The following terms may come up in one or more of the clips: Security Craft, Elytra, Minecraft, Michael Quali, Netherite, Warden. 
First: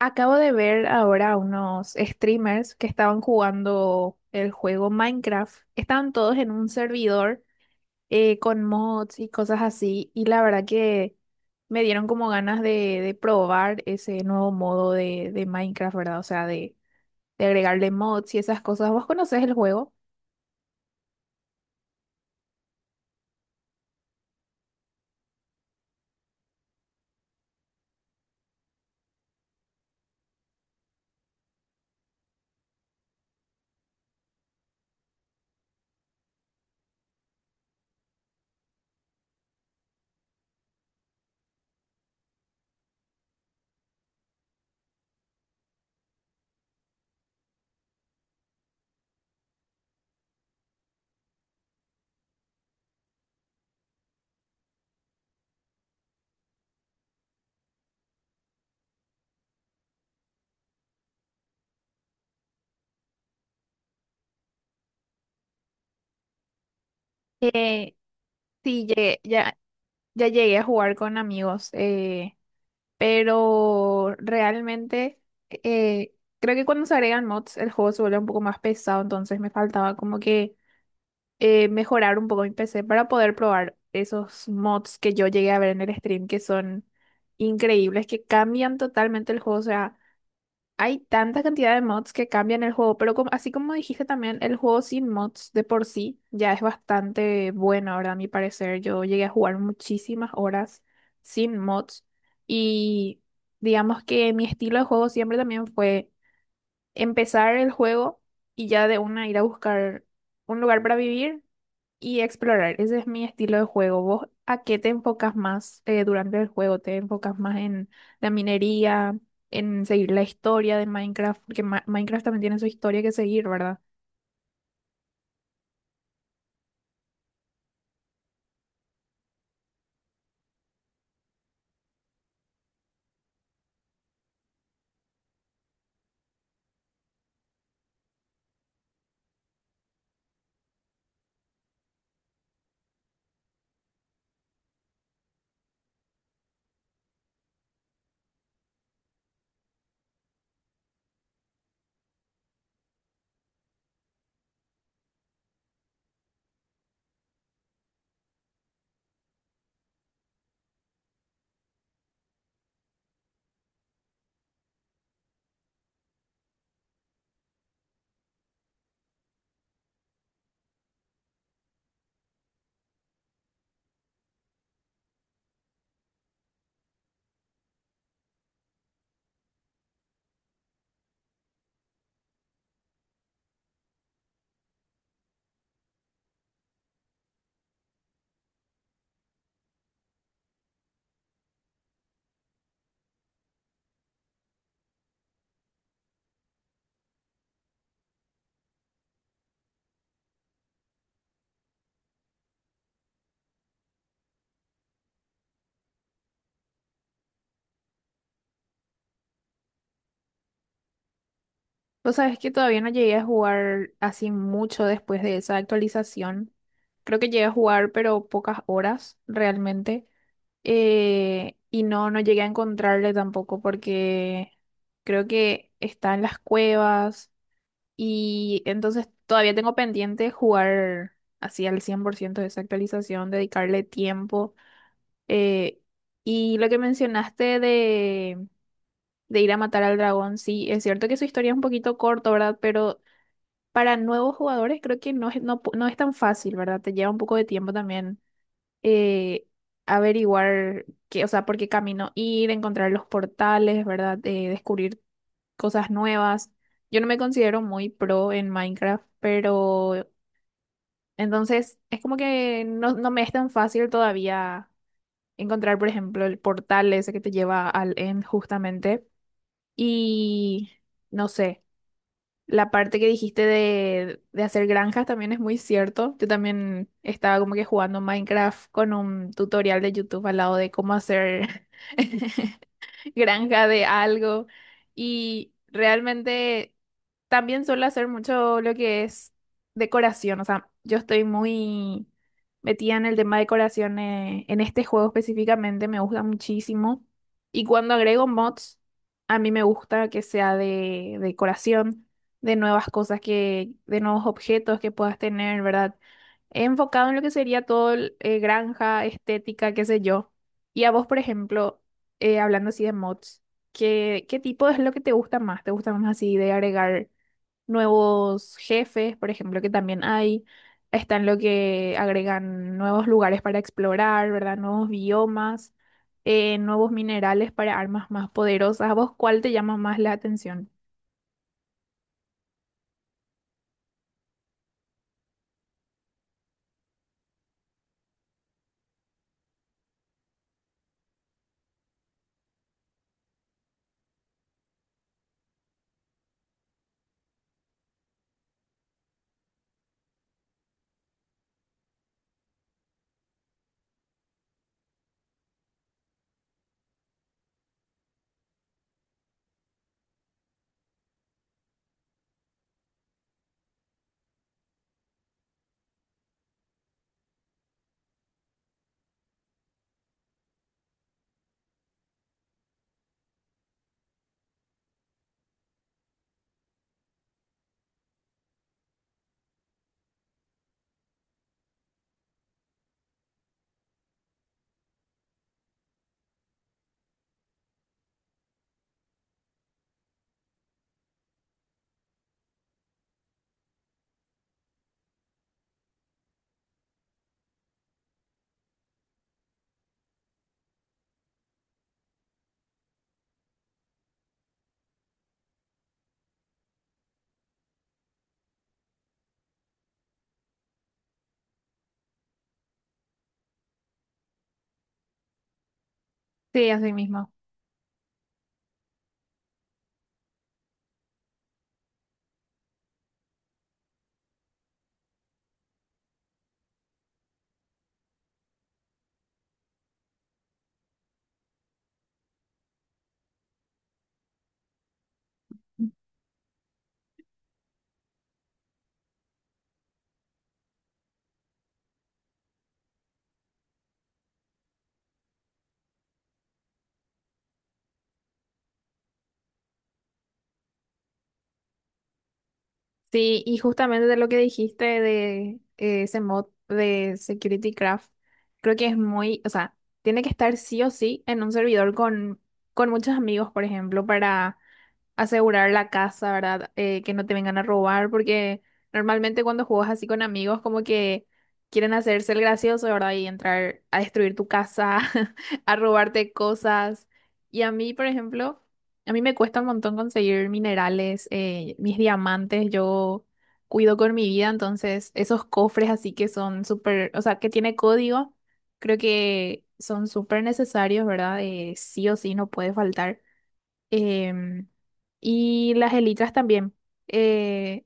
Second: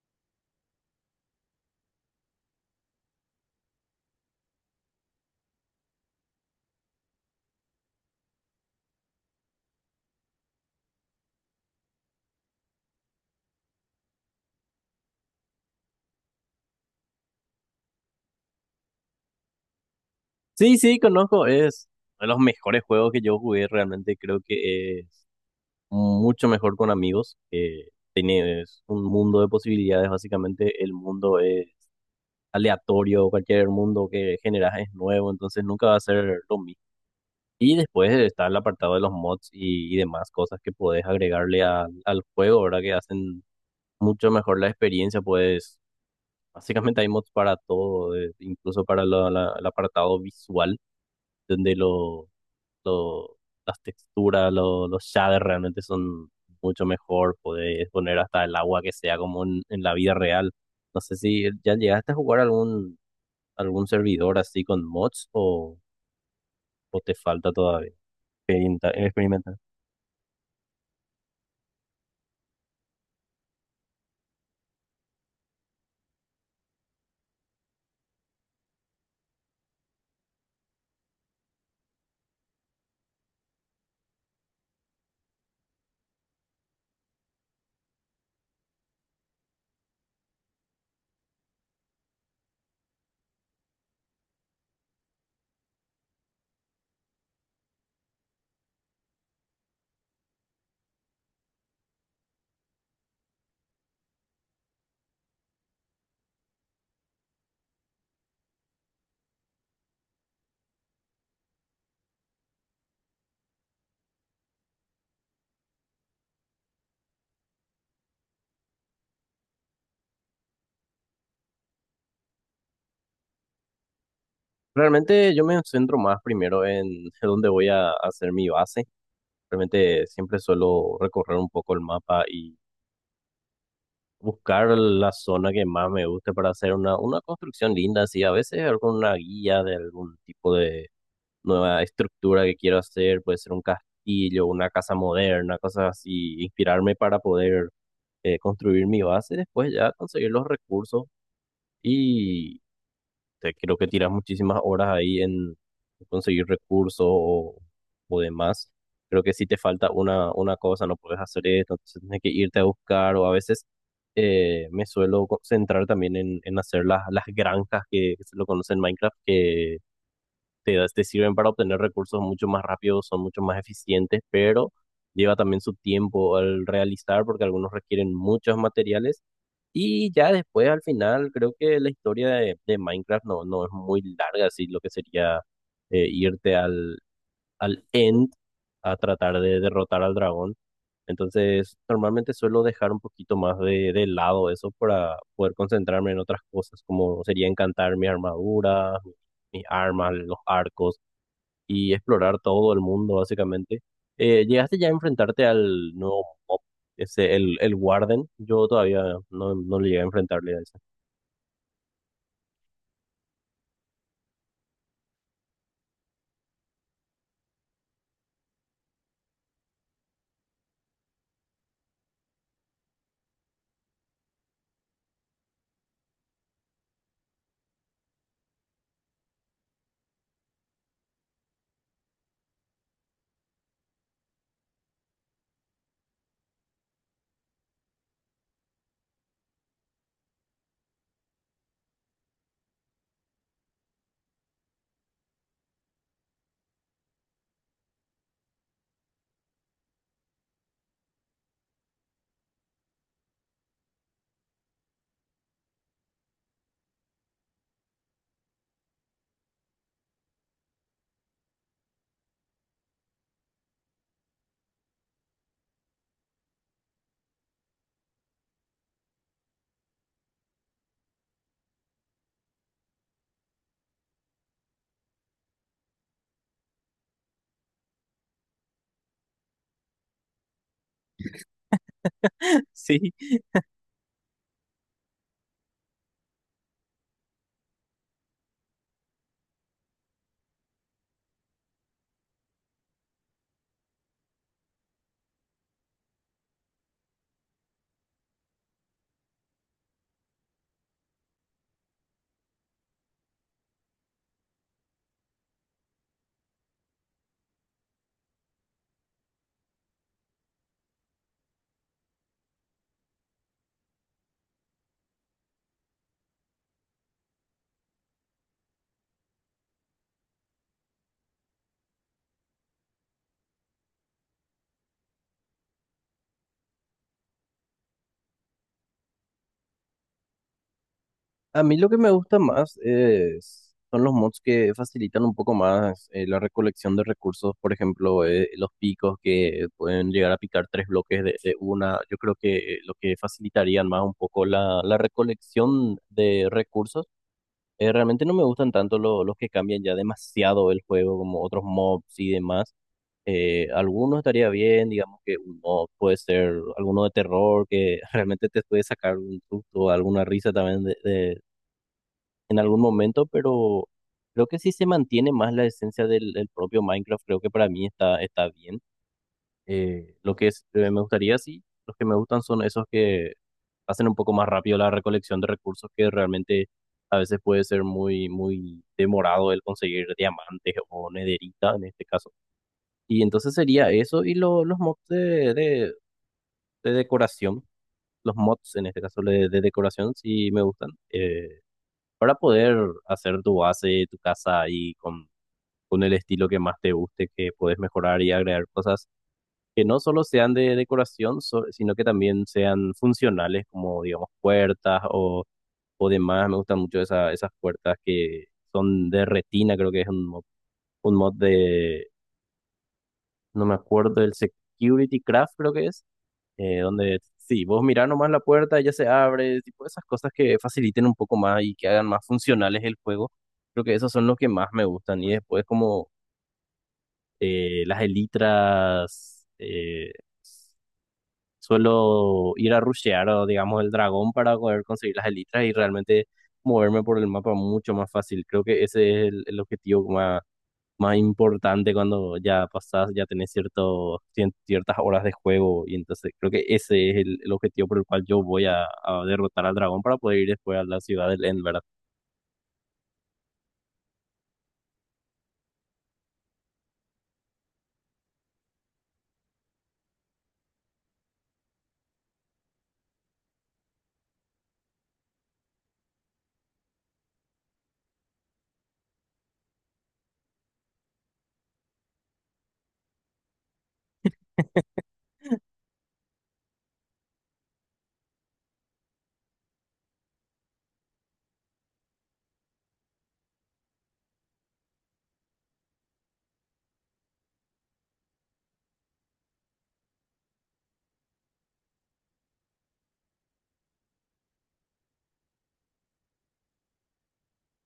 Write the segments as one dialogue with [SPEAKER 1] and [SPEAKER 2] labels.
[SPEAKER 1] Acabo de ver ahora unos streamers que estaban jugando el juego Minecraft. Estaban todos en un servidor con mods y cosas así. Y la verdad que me dieron como ganas de probar ese nuevo modo de Minecraft, ¿verdad? O sea, de agregarle mods y esas cosas. ¿Vos conocés el juego?
[SPEAKER 2] Sí, sí, conozco. Es uno de los mejores juegos que yo jugué. Realmente creo que es mucho mejor con amigos. Tienes un mundo de posibilidades. Básicamente, el mundo es aleatorio. Cualquier mundo que generas es nuevo. Entonces, nunca va a ser lo mismo. Y después está el apartado de los mods y demás cosas que puedes agregarle al juego, ¿verdad? Que hacen mucho mejor la experiencia. Pues, básicamente, hay mods para todo, incluso para el apartado visual, donde los lo- las texturas, los shaders realmente son mucho mejor. Podés poner hasta el agua que sea como en la vida real. No sé si ya llegaste a jugar algún servidor así con mods o te falta todavía
[SPEAKER 1] Eh, sí, llegué-
[SPEAKER 2] experimentar.
[SPEAKER 1] ya, ya llegué a jugar con amigos. Pero realmente eh, creo que cuando se agregan mods el juego se vuelve un poco más pesado, entonces me faltaba como que mejorar un poco mi PC para poder probar esos mods que yo llegué a ver en el stream que son increíbles, que cambian totalmente el juego. O sea, hay tanta cantidad de mods que cambian el juego, pero así como dijiste también, el juego sin mods de por sí ya es bastante bueno, ahora, a mi parecer, yo llegué a jugar muchísimas horas sin mods, y digamos que mi estilo de juego siempre también fue empezar el juego y ya de una ir a buscar un lugar para vivir y explorar. Ese es mi estilo de juego. ¿Vos a qué te enfocas más durante el juego? ¿Te enfocas más en la minería, en seguir la historia de Minecraft? Porque Minecraft también tiene su historia que seguir, ¿verdad?
[SPEAKER 2] Realmente yo me centro más primero en dónde voy a hacer mi base. Realmente siempre suelo recorrer un poco el mapa y buscar la zona que más me guste para hacer una construcción linda, así a veces con una guía de algún tipo de nueva estructura que quiero hacer, puede ser un castillo, una casa moderna, cosas así, inspirarme para poder construir mi base, después ya conseguir los recursos y creo que tiras muchísimas horas ahí en conseguir recursos o demás. Creo que si te falta una cosa, no puedes hacer esto, entonces tienes que irte a buscar o a veces me suelo centrar también en hacer las granjas que se lo conocen en Minecraft, que te sirven para obtener recursos mucho más rápidos, son mucho más eficientes, pero lleva también su tiempo al realizar porque algunos requieren muchos materiales. Y ya después, al final, creo que la historia de Minecraft no es muy larga, así lo que sería irte al end a tratar de derrotar al dragón. Entonces, normalmente suelo dejar un poquito más de lado eso para poder concentrarme en otras cosas, como sería encantar mi armadura, mis armas, los arcos y explorar todo el mundo, básicamente. ¿Llegaste ya a enfrentarte al nuevo mob, ese, el Warden? Yo todavía no le llegué a enfrentarle a ese.
[SPEAKER 1] Vos sabés que todavía no llegué a jugar así mucho después de esa actualización. Creo que llegué a jugar, pero pocas horas realmente. Y no, no llegué a encontrarle tampoco porque creo que está en las cuevas. Y entonces todavía tengo pendiente jugar así al 100% de esa actualización, dedicarle tiempo. Eh, y lo que mencionaste de ir a matar al dragón, sí, es cierto que su historia es un poquito corta, ¿verdad? Pero para nuevos jugadores creo que no es tan fácil, ¿verdad? Te lleva un poco de tiempo también, eh, averiguar qué, o sea, por qué camino ir, encontrar los portales, ¿verdad? Descubrir cosas nuevas. Yo no me considero muy pro en Minecraft, pero entonces es como que no me es tan fácil todavía encontrar, por ejemplo, el portal ese que te lleva al end justamente. Y no sé, la parte que dijiste de hacer granjas también es muy cierto. Yo también estaba como que jugando Minecraft con un tutorial de YouTube al lado de cómo hacer
[SPEAKER 2] Sí,
[SPEAKER 1] granja de algo, y realmente también suelo hacer mucho lo que es decoración, o sea, yo estoy muy metida en el tema de decoración en este juego específicamente, me gusta muchísimo. Y cuando agrego mods, a mí me gusta que sea de decoración, de nuevas de nuevos objetos que puedas tener, ¿verdad? Enfocado en lo que sería todo el, granja, estética, qué sé yo. Y a vos, por ejemplo, hablando así de mods, ¿ qué tipo es lo que te gusta más? ¿Te gusta más así de agregar nuevos jefes, por ejemplo, que también hay? Están lo que agregan nuevos lugares para explorar, ¿verdad? Nuevos biomas, nuevos minerales para armas más poderosas. ¿A vos cuál te llama más la atención?
[SPEAKER 2] a mí lo que me gusta más es, son los mods que facilitan un poco más la recolección de recursos, por ejemplo, los picos que pueden llegar a picar tres bloques de una. Yo creo que lo que facilitarían más un poco la recolección de recursos. Realmente no me gustan tanto los que cambian ya demasiado el juego, como otros mobs y demás. Algunos estaría bien, digamos que un mob puede ser alguno de terror que realmente te puede sacar un susto, alguna risa también en algún momento, pero creo que si se mantiene más la esencia del, del propio Minecraft, creo que para mí está, está bien. Me gustaría, sí, los que me gustan son esos que hacen un poco más rápido la recolección de recursos, que realmente a veces puede ser muy, muy demorado el conseguir diamantes o nederita en este caso. Y entonces sería eso y los mods de decoración, los mods en este caso de decoración, sí me gustan, para poder hacer tu base, tu casa y con el estilo que más te guste, que puedes mejorar y agregar cosas que no solo sean de decoración, sino que también sean funcionales, como digamos puertas o demás. Me gustan mucho esas puertas que son de retina, creo que es un mod, un mod de, no me acuerdo, el Security Craft creo que es,
[SPEAKER 1] Sí, así
[SPEAKER 2] donde
[SPEAKER 1] mismo.
[SPEAKER 2] sí, vos mirás nomás la puerta, ya se abre, tipo esas cosas que faciliten un poco más y que hagan más funcionales el juego. Creo que esos son los que más me gustan. Y después como las elitras. Suelo ir a rushear, o, digamos, el dragón para poder conseguir las elitras y realmente moverme por el mapa mucho más fácil. Creo que ese es el objetivo más, más importante cuando ya pasás, ya tenés cierto, ciertas horas de juego. Y entonces creo que ese es el objetivo por el cual yo voy a derrotar al dragón para poder ir después a la ciudad del End, ¿verdad?
[SPEAKER 1] Sí, y justamente de lo que dijiste de ese mod de Security Craft, creo que es muy, o sea, tiene que estar sí o sí en un servidor con muchos amigos, por ejemplo, para asegurar la casa, ¿verdad? Que no te vengan a robar, porque normalmente cuando juegas así con amigos, como que quieren hacerse el gracioso, ¿verdad? Y entrar a destruir tu casa, a robarte cosas. Y a mí, por ejemplo, a mí me cuesta un montón conseguir minerales, mis diamantes, yo cuido con mi vida, entonces esos cofres así que son súper, o sea, que tiene código, creo que son súper necesarios, ¿verdad? Sí o sí, no puede faltar. Em, y las elitras también. Eh,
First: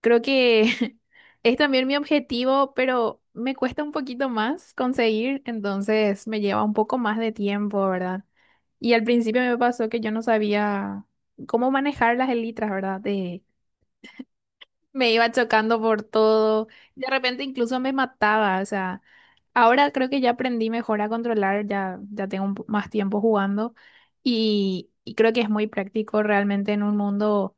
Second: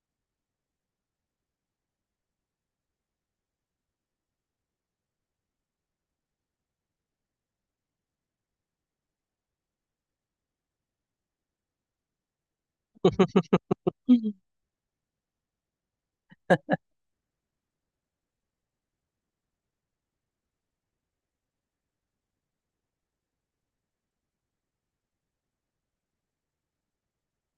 [SPEAKER 1] Creo que es también mi objetivo, pero me cuesta un poquito más conseguir, entonces me lleva un poco más de tiempo, ¿verdad? Y al principio me pasó que yo no sabía cómo manejar las elitras, ¿verdad? De Me iba chocando por todo. De repente incluso me mataba. O sea, ahora creo que ya aprendí mejor a controlar, ya, ya tengo un más tiempo jugando, y creo que es muy práctico realmente en un mundo,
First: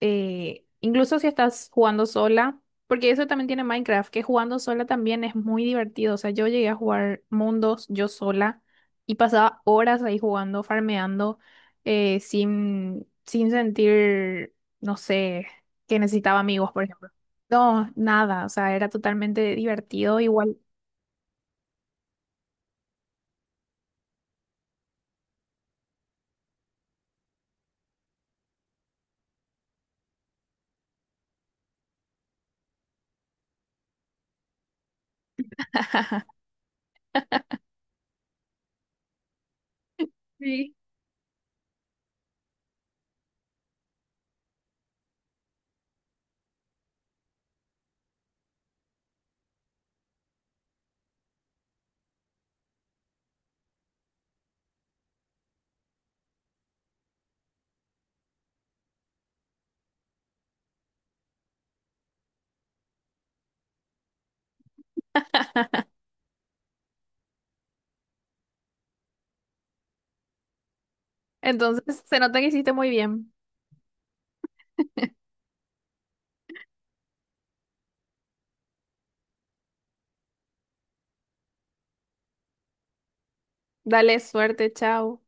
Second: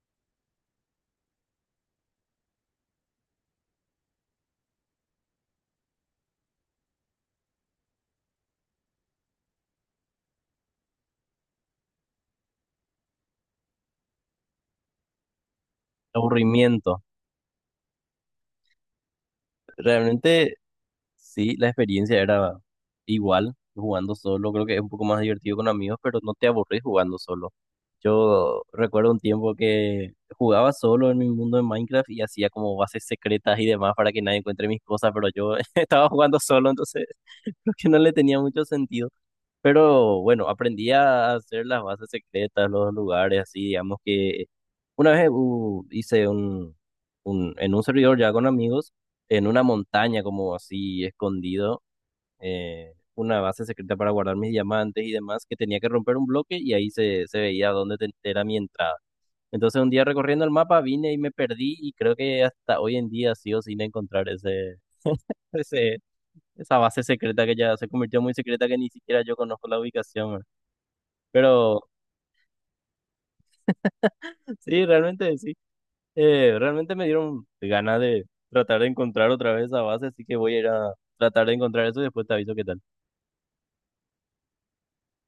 [SPEAKER 1] incluso si estás jugando sola, porque eso también tiene Minecraft, que jugando sola también es muy divertido. O sea, yo llegué a jugar mundos yo sola y pasaba horas ahí jugando, farmeando, sin sentir, no sé, que necesitaba amigos, por
[SPEAKER 2] Aburrimiento.
[SPEAKER 1] ejemplo. No, nada, o sea, era totalmente divertido
[SPEAKER 2] Realmente
[SPEAKER 1] igual.
[SPEAKER 2] sí, la experiencia era igual jugando solo. Creo que es un poco más divertido con amigos, pero no te aburrís jugando solo. Yo recuerdo un tiempo que jugaba solo en mi mundo de Minecraft y hacía como bases secretas y demás para que nadie encuentre mis cosas, pero yo estaba jugando solo, entonces creo que no le tenía mucho sentido. Pero bueno,
[SPEAKER 1] Sí.
[SPEAKER 2] aprendí a hacer las bases secretas, los lugares, así, digamos que una vez hice en un servidor ya con amigos, en una montaña como así escondido, una base secreta para guardar mis diamantes y demás, que tenía que romper un bloque y ahí se veía dónde era mi entrada. Entonces un día recorriendo el mapa vine y me perdí y creo que hasta hoy en día sigo sin encontrar ese, ese, esa base secreta que ya se convirtió en muy secreta que ni siquiera yo conozco la ubicación, ¿verdad?
[SPEAKER 1] Entonces,
[SPEAKER 2] Pero
[SPEAKER 1] se nota que hiciste muy bien.
[SPEAKER 2] sí, realmente sí. Realmente me dieron ganas de tratar de encontrar otra vez esa base, así que voy a ir a tratar de encontrar eso y después te aviso qué tal.
[SPEAKER 1] Dale, suerte, chao.